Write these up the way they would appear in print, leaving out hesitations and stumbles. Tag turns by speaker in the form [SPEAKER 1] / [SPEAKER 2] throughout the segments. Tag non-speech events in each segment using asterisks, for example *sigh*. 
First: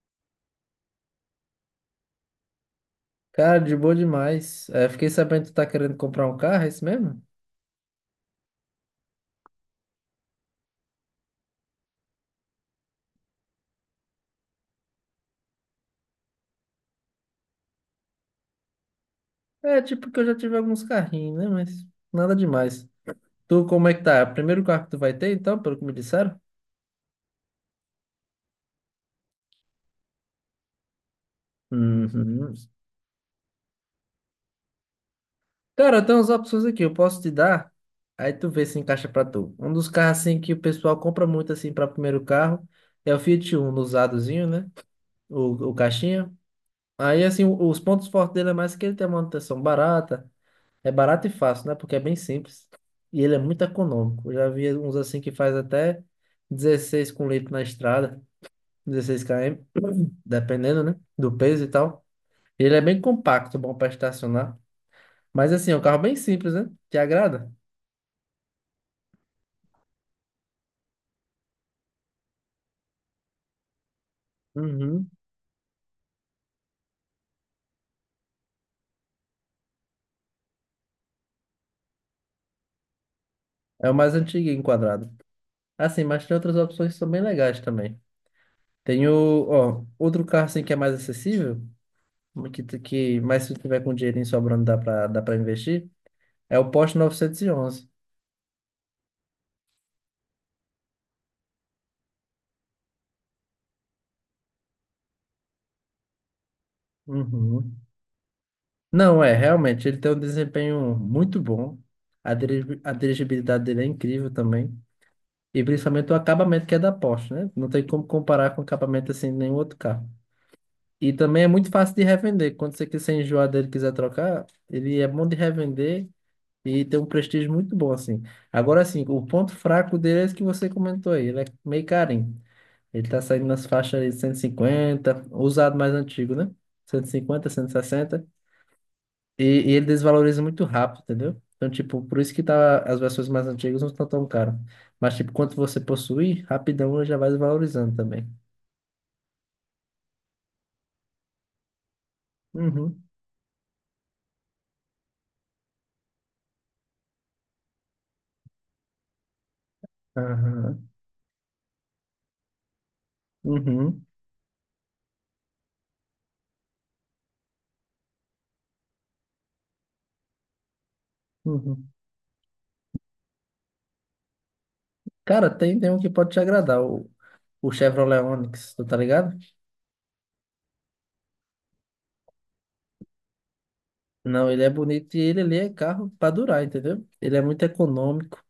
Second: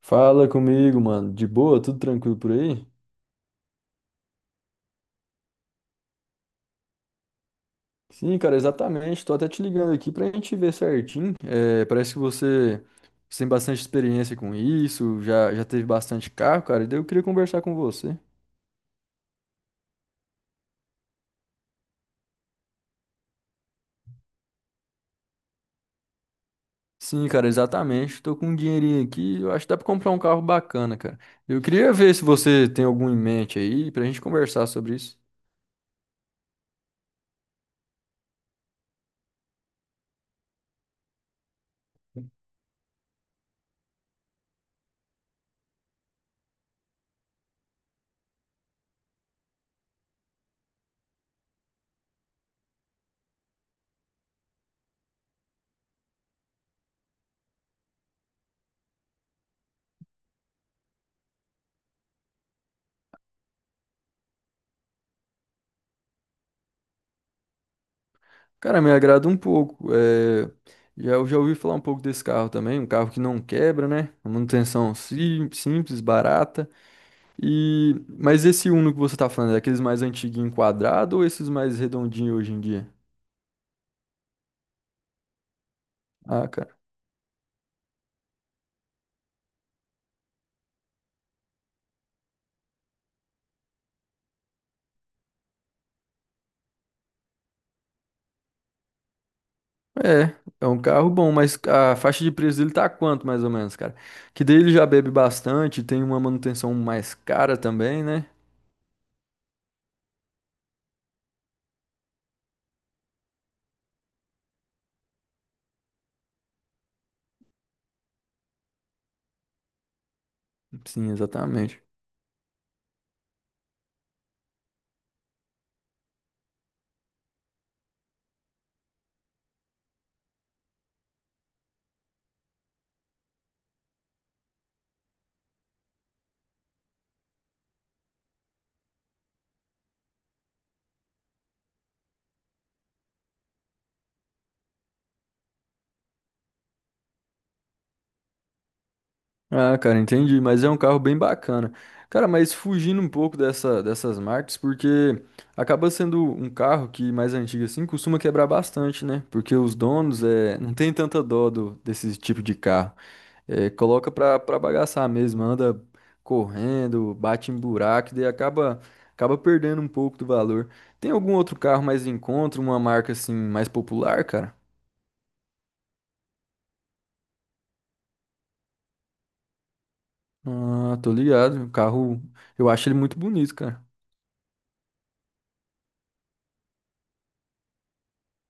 [SPEAKER 1] Fala comigo, mano. De boa? Tudo tranquilo por aí?
[SPEAKER 2] Cara, de boa demais. É, fiquei sabendo que tu tá querendo comprar um carro, é isso mesmo?
[SPEAKER 1] Sim, cara, exatamente. Tô até te ligando aqui pra gente ver certinho. É, parece que você tem bastante experiência com isso, já teve bastante carro, cara. E daí eu queria conversar com você.
[SPEAKER 2] É, tipo que eu já tive alguns carrinhos, né? Mas nada demais. Tu, como é que tá? É o primeiro carro que tu vai ter, então, pelo que me disseram?
[SPEAKER 1] Sim, cara, exatamente. Tô com um dinheirinho aqui. Eu acho que dá pra comprar um carro bacana, cara. Eu queria ver se
[SPEAKER 2] Uhum.
[SPEAKER 1] você tem algum em mente aí pra gente conversar sobre isso.
[SPEAKER 2] Cara, tem umas opções aqui, eu posso te dar. Aí tu vê se encaixa pra tu. Um dos carros, assim, que o pessoal compra muito, assim, pra primeiro carro é o Fiat Uno, usadozinho, né? O caixinha. Aí, assim, os pontos fortes dele é mais que ele tem a manutenção barata. É barato e fácil, né? Porque é bem simples. E ele é muito econômico. Eu já vi uns assim que faz até 16 com litro na estrada, 16 km, dependendo, né? Do peso e tal. Ele é bem compacto, bom para estacionar. Mas assim, é um carro bem simples, né? Te agrada?
[SPEAKER 1] Cara, me agrada um pouco. É, eu já ouvi falar um pouco desse carro também, um carro que não quebra, né? Uma manutenção
[SPEAKER 2] Uhum.
[SPEAKER 1] simples, barata. E mas esse Uno que você tá falando, é aqueles mais antiguinho quadrado ou esses mais redondinhos hoje em dia?
[SPEAKER 2] É o mais antigo enquadrado. Assim, mas tem
[SPEAKER 1] Ah,
[SPEAKER 2] outras
[SPEAKER 1] cara.
[SPEAKER 2] opções que são bem legais também. Tem o, ó, outro carro assim que é mais acessível, mas se tu tiver com dinheirinho sobrando dá para investir, é o Porsche 911.
[SPEAKER 1] É, é um carro bom, mas a faixa de preço dele tá quanto mais ou menos, cara? Que daí ele já bebe bastante, tem uma manutenção mais cara
[SPEAKER 2] Uhum.
[SPEAKER 1] também, né?
[SPEAKER 2] Não, é, realmente, ele tem um desempenho muito bom. A dirigibilidade dele é incrível também. E principalmente o acabamento que é da Porsche, né? Não tem como comparar com o acabamento assim de nenhum outro carro.
[SPEAKER 1] Sim,
[SPEAKER 2] E também é muito
[SPEAKER 1] exatamente.
[SPEAKER 2] fácil de revender. Quando você quiser enjoar dele, e quiser trocar, ele é bom de revender e tem um prestígio muito bom assim. Agora sim, o ponto fraco dele é esse que você comentou aí, ele é meio carinho. Ele tá saindo nas faixas aí de 150, usado mais antigo, né? Cento e cinquenta, 160. E, e ele desvaloriza muito rápido, entendeu? Então, tipo, por isso que tá, as versões mais antigas não estão tão caras. Mas, tipo, quanto você possui, rapidão ele já vai desvalorizando também.
[SPEAKER 1] Ah, cara, entendi, mas é um carro bem bacana. Cara, mas fugindo
[SPEAKER 2] Uhum.
[SPEAKER 1] um pouco dessas marcas, porque acaba sendo um carro que mais antigo assim costuma quebrar bastante, né? Porque os donos não
[SPEAKER 2] Aham.
[SPEAKER 1] tem tanta dó desse tipo de carro. É,
[SPEAKER 2] Uhum.
[SPEAKER 1] coloca pra bagaçar mesmo, anda correndo, bate em buraco, e daí acaba perdendo um pouco do valor. Tem algum outro carro
[SPEAKER 2] Uhum.
[SPEAKER 1] mais em conta, uma marca assim mais popular, cara?
[SPEAKER 2] Cara, tem um que pode te agradar, o Chevrolet Onix, tu tá ligado?
[SPEAKER 1] Ah, tô ligado. O carro, eu acho ele muito bonito, cara.
[SPEAKER 2] Não, ele é bonito e ele ali é carro pra durar, entendeu? Ele é muito econômico,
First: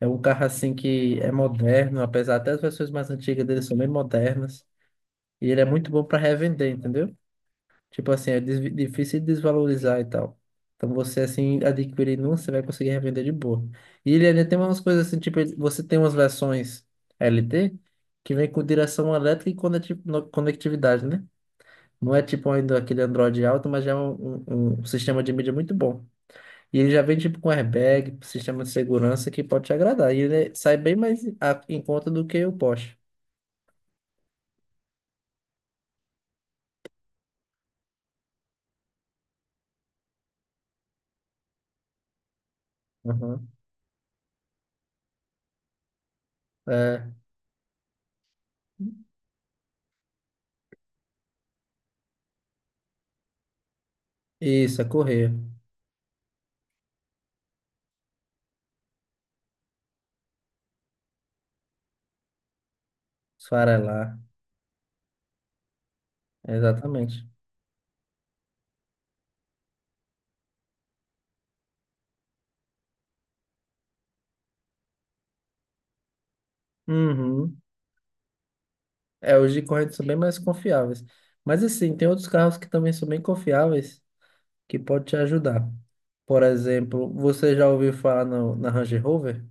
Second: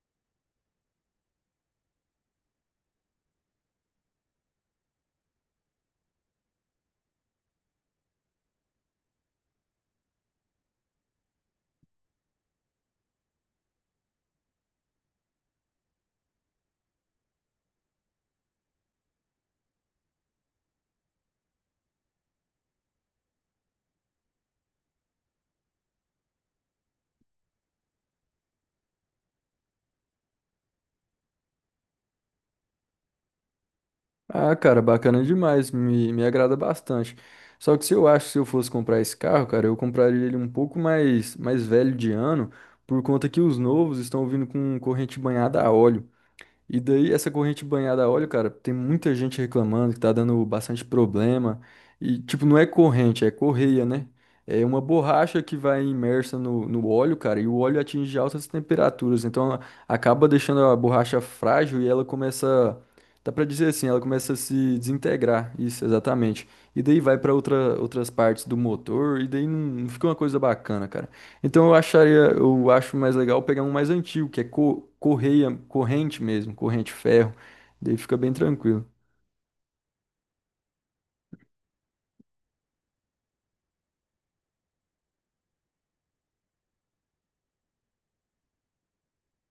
[SPEAKER 2] é um carro assim que é moderno, apesar até as versões mais antigas dele são bem modernas. E ele é muito bom pra revender, entendeu? Tipo assim, é desvi- difícil de desvalorizar e tal. Então você assim adquirindo um, você vai conseguir revender de boa. E ele ainda tem umas coisas assim, tipo, ele- você tem umas versões LT que vem com direção elétrica e conectividade, né? Não é tipo ainda aquele Android alto, mas já é um sistema de mídia muito bom. E ele já vem tipo com airbag, sistema de segurança que pode te agradar. E ele sai bem mais em conta do que o Porsche.
[SPEAKER 1] Ah, cara, bacana demais, me agrada bastante. Só que se eu acho que se eu fosse comprar esse carro, cara, eu compraria ele um pouco mais velho de ano, por conta que
[SPEAKER 2] Uhum.
[SPEAKER 1] os novos estão vindo com corrente banhada a óleo. E
[SPEAKER 2] É,
[SPEAKER 1] daí, essa corrente banhada a óleo, cara, tem muita gente reclamando que tá dando bastante problema. E, tipo, não é corrente, é correia, né? É
[SPEAKER 2] isso,
[SPEAKER 1] uma
[SPEAKER 2] é correr,
[SPEAKER 1] borracha que vai imersa no óleo, cara, e o óleo atinge altas temperaturas. Então, ela acaba deixando a borracha frágil e ela começa, dá pra dizer assim, ela
[SPEAKER 2] esfarelar.
[SPEAKER 1] começa a se desintegrar. Isso, exatamente. E daí vai
[SPEAKER 2] Exatamente.
[SPEAKER 1] pra outras partes do motor, e daí não fica uma coisa bacana, cara. Então eu acho mais legal pegar um mais antigo, que é correia, corrente mesmo, corrente ferro.
[SPEAKER 2] Uhum.
[SPEAKER 1] Daí fica bem tranquilo.
[SPEAKER 2] É, os de corrente são bem mais confiáveis. Mas assim, tem outros carros que também são bem confiáveis que pode te ajudar. Por exemplo, você já ouviu falar na Range Rover?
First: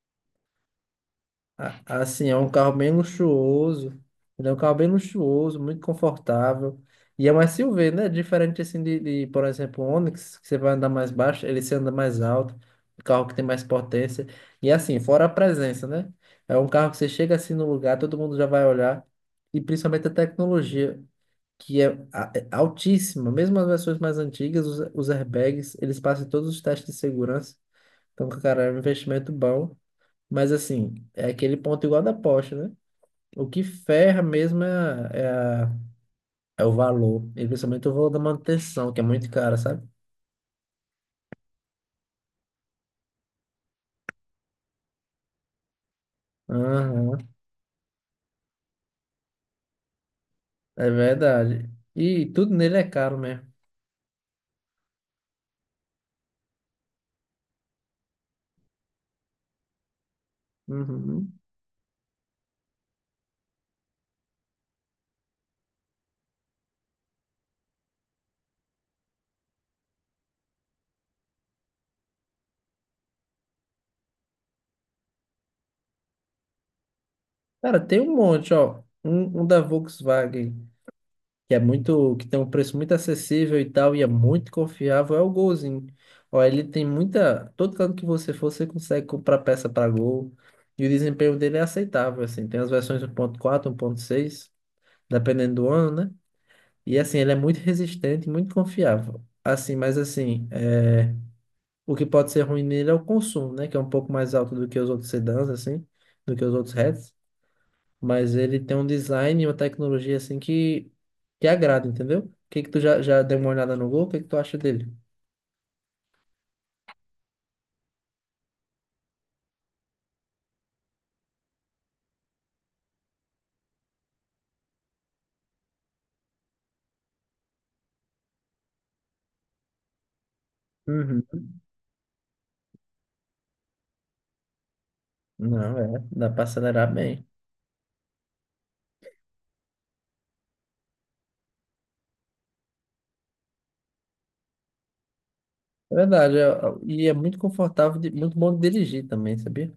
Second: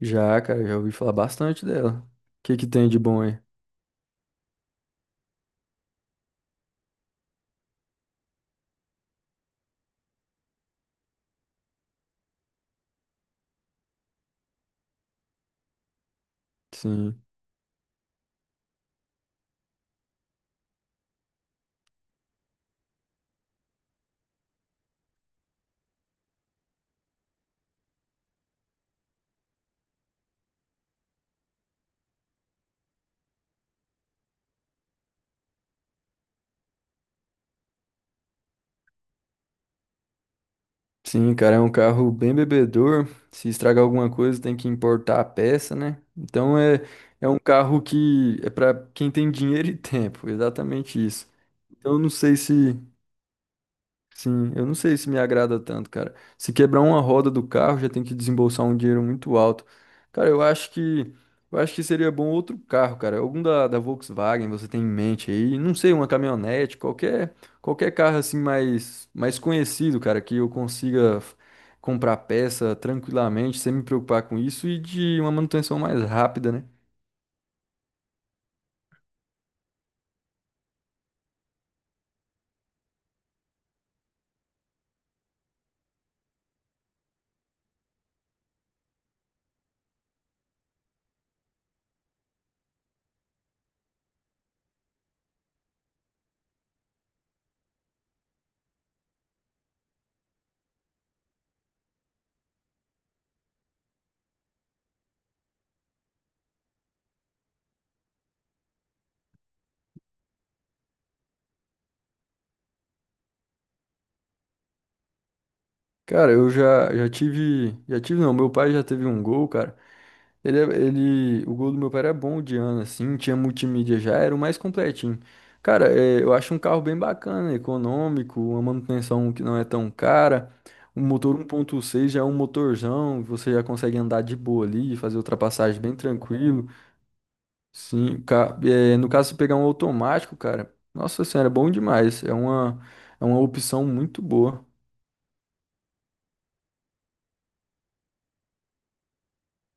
[SPEAKER 1] Já, cara, já ouvi falar bastante
[SPEAKER 2] A-
[SPEAKER 1] dela.
[SPEAKER 2] Assim, é
[SPEAKER 1] O
[SPEAKER 2] um
[SPEAKER 1] que que
[SPEAKER 2] carro
[SPEAKER 1] tem
[SPEAKER 2] bem
[SPEAKER 1] de bom aí?
[SPEAKER 2] luxuoso. Ele é um carro bem luxuoso, muito confortável. E é um SUV, né? Diferente assim por exemplo, o Onix, que você vai andar mais baixo, ele se anda mais alto, um carro que tem mais potência. E assim, fora a presença, né? É um carro que você
[SPEAKER 1] Sim.
[SPEAKER 2] chega assim no lugar, todo mundo já vai olhar. E principalmente a tecnologia, que é altíssima. Mesmo as versões mais antigas, os airbags, eles passam todos os testes de segurança. Então, cara, é um investimento bom. Mas assim, é aquele ponto igual da Porsche, né? O que ferra mesmo a- é o valor, e principalmente o valor da manutenção, que é muito cara, sabe?
[SPEAKER 1] Sim, cara, é um carro bem bebedor. Se estragar alguma coisa, tem que importar a peça, né? Então é,
[SPEAKER 2] Aham,
[SPEAKER 1] é um carro que é pra quem tem dinheiro e *laughs* tempo,
[SPEAKER 2] é
[SPEAKER 1] exatamente isso.
[SPEAKER 2] verdade.
[SPEAKER 1] Então eu não
[SPEAKER 2] E
[SPEAKER 1] sei
[SPEAKER 2] tudo
[SPEAKER 1] se
[SPEAKER 2] nele é caro mesmo.
[SPEAKER 1] Sim, eu não sei se me agrada tanto, cara. Se quebrar uma roda do carro, já tem que desembolsar um dinheiro muito alto. Cara, eu acho que
[SPEAKER 2] Uhum.
[SPEAKER 1] eu acho que seria bom outro carro, cara. Algum da Volkswagen você tem em mente aí? Não sei, uma caminhonete, qualquer carro assim mais conhecido, cara, que eu consiga comprar peça tranquilamente, sem me preocupar com isso e de uma manutenção mais rápida, né?
[SPEAKER 2] Cara, tem um monte, ó. Um da Volkswagen, que tem um preço muito acessível e tal, e é muito confiável, é o Golzinho. Ó, ele tem muita. Todo canto que você for, você consegue comprar peça para Gol. E o desempenho dele é aceitável, assim. Tem as versões um ponto quatro, 1.6. Dependendo do ano, né? E assim, ele é muito resistente, e muito confiável. Assim, mas assim, é, o que pode ser ruim nele é o consumo, né? Que é um pouco mais alto do que os outros sedãs, assim, do que os outros hatches. Mas ele tem um design e uma tecnologia, assim, que agrada, entendeu? O que que tu já deu uma olhada no Gol? O que que tu acha dele?
[SPEAKER 1] Cara, eu já tive, já tive não, meu pai já teve um Gol, cara. O gol do meu pai era bom de ano, assim, tinha multimídia já, era o mais completinho. Cara, eu acho um carro bem bacana, econômico, uma manutenção que não é tão cara. O
[SPEAKER 2] Uhum.
[SPEAKER 1] motor 1.6 já é um motorzão, você já consegue andar de boa ali, fazer
[SPEAKER 2] Não,
[SPEAKER 1] ultrapassagem bem
[SPEAKER 2] é, dá pra
[SPEAKER 1] tranquilo.
[SPEAKER 2] acelerar bem.
[SPEAKER 1] Sim, no caso, se pegar um automático, cara, nossa senhora, é bom demais. É uma opção muito boa.
[SPEAKER 2] É verdade, e é muito confortável, muito bom de dirigir também, sabia?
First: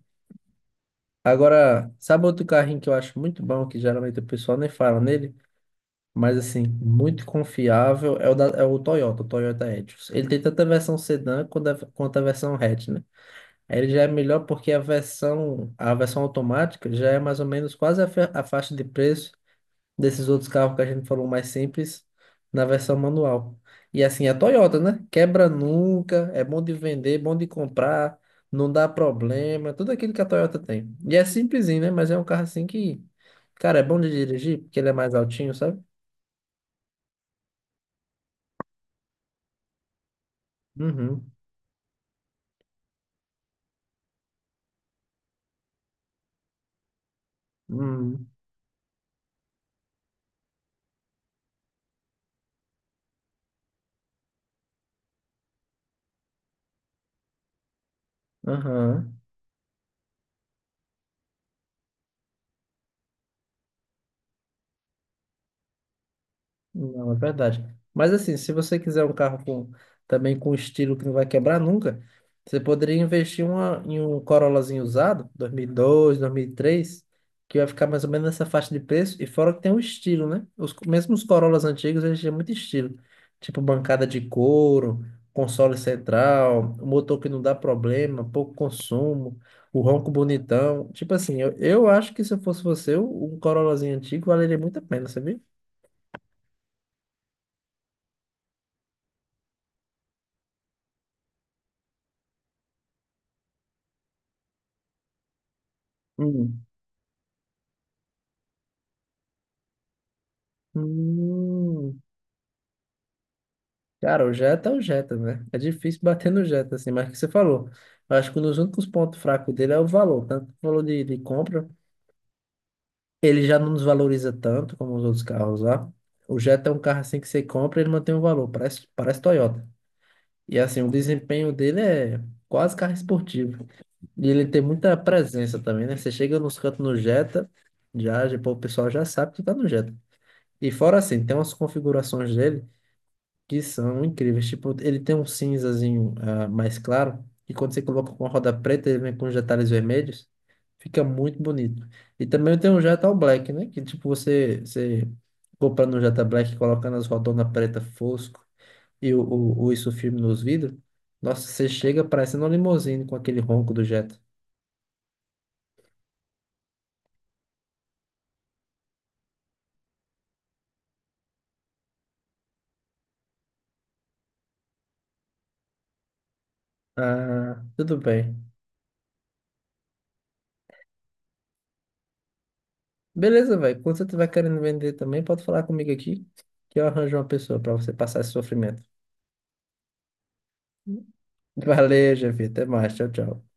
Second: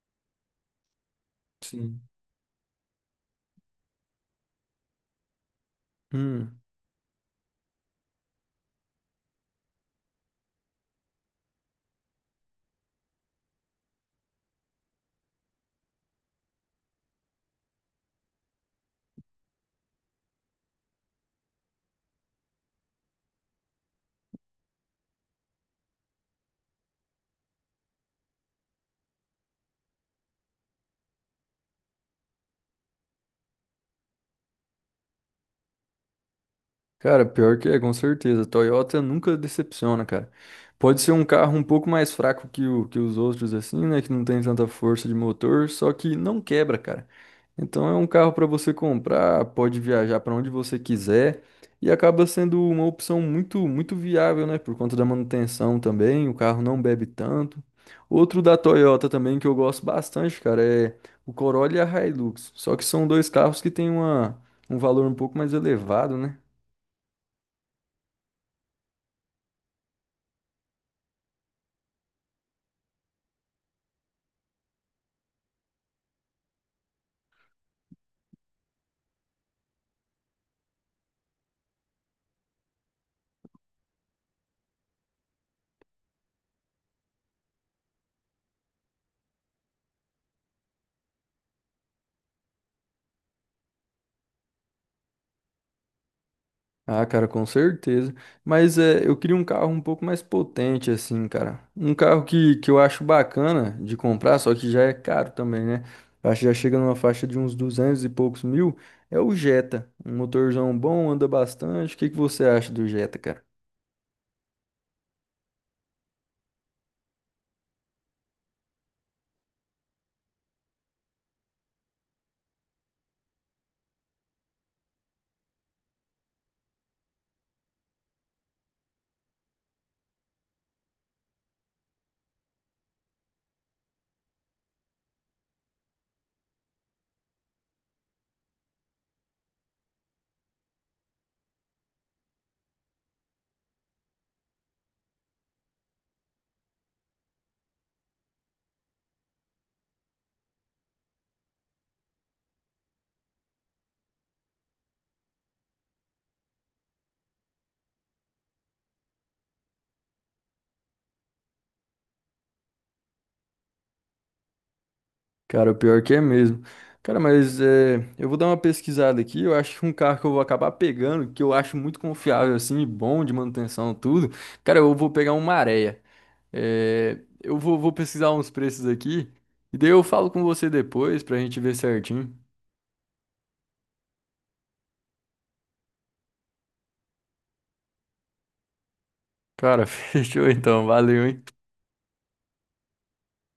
[SPEAKER 2] Agora,
[SPEAKER 1] Sim.
[SPEAKER 2] sabe outro carrinho que eu acho muito bom, que geralmente o pessoal nem fala nele? Mas
[SPEAKER 1] Hum.
[SPEAKER 2] assim, muito confiável é o Toyota, o Toyota Etios. Ele tem tanto a versão sedã quanto a versão hatch, né? Aí ele já é melhor porque a versão automática já é mais ou menos quase a faixa de preço desses outros carros que a gente falou mais simples na versão manual. E assim, a Toyota, né? Quebra nunca, é bom de vender, bom de comprar, não dá problema, tudo aquilo que a Toyota tem. E é simplesinho, né? Mas é um carro assim que, cara, é bom de dirigir porque ele é mais altinho, sabe?
[SPEAKER 1] Cara, pior que é, com certeza. Toyota nunca decepciona, cara. Pode ser um
[SPEAKER 2] Uhum.
[SPEAKER 1] carro um pouco mais fraco que os outros, assim, né? Que não tem tanta força de motor, só que não quebra, cara. Então é um
[SPEAKER 2] Hum.
[SPEAKER 1] carro para você comprar, pode viajar para onde você quiser e acaba sendo uma opção muito, muito viável, né? Por conta da manutenção também, o carro não bebe tanto. Outro da Toyota
[SPEAKER 2] Aham.
[SPEAKER 1] também que eu gosto bastante, cara, é o Corolla e a Hilux. Só que são dois carros que têm um valor um pouco mais elevado, né?
[SPEAKER 2] Não, é verdade. Mas assim, se você quiser um carro com, também com estilo que não vai quebrar nunca, você poderia investir em um Corollazinho usado, 2002, 2003, que vai ficar mais ou menos nessa faixa de preço, e fora que tem um estilo, né? Mesmo os Corollas antigos, eles tinham muito estilo. Tipo bancada de couro, console central, um motor que não dá problema, pouco consumo, o ronco bonitão. Tipo assim, eu acho que se eu fosse você, um Corollazinho antigo valeria muito a pena, sabia?
[SPEAKER 1] Ah, cara, com certeza. Mas eu queria um carro um pouco mais potente, assim, cara. Um carro que eu acho bacana de comprar, só que já é caro também, né? Eu acho que já chega numa faixa de uns 200 e poucos mil. É o Jetta. Um motorzão bom, anda bastante. O
[SPEAKER 2] Hum,
[SPEAKER 1] que que você acha do Jetta, cara?
[SPEAKER 2] Cara, o Jetta é o Jetta, né? É difícil bater no Jetta, assim, mas é o que você falou. Eu acho que um dos únicos pontos fracos dele é o valor, tanto o valor de compra. Ele já não nos valoriza tanto como os outros carros lá. O Jetta é um carro assim que você compra, e ele mantém o valor, parece Toyota. E assim, o desempenho dele é quase carro esportivo. E ele tem muita presença também, né? Você chega nos cantos no Jetta, pô, o pessoal já sabe que tá no Jetta. E fora assim, tem umas configurações dele. Que são incríveis. Tipo, ele tem um cinzazinho mais claro, e quando você coloca com a roda preta, ele vem com os detalhes vermelhos, fica muito bonito. E também tem um Jetta All Black, né? Que tipo, você comprando um Jetta Black, colocando as rodonas preta fosco e o isso firme nos vidros, nossa, você chega parecendo uma limousine com aquele ronco do Jetta.
[SPEAKER 1] Cara, o pior que é mesmo. Cara, mas eu vou dar uma pesquisada aqui. Eu acho que um carro que eu vou acabar pegando, que eu acho muito confiável, assim, e bom de manutenção, tudo. Cara, eu vou pegar um Maré. É, eu
[SPEAKER 2] Ah,
[SPEAKER 1] vou
[SPEAKER 2] tudo
[SPEAKER 1] pesquisar
[SPEAKER 2] bem.
[SPEAKER 1] uns preços aqui e daí eu falo com você depois pra gente ver certinho.
[SPEAKER 2] Beleza, velho. Quando você tiver querendo vender também, pode falar comigo aqui, que eu arranjo uma pessoa para você passar esse sofrimento.
[SPEAKER 1] Cara, *laughs* fechou então, valeu, hein?
[SPEAKER 2] Valeu, Jeff. Até mais. Tchau, tchau.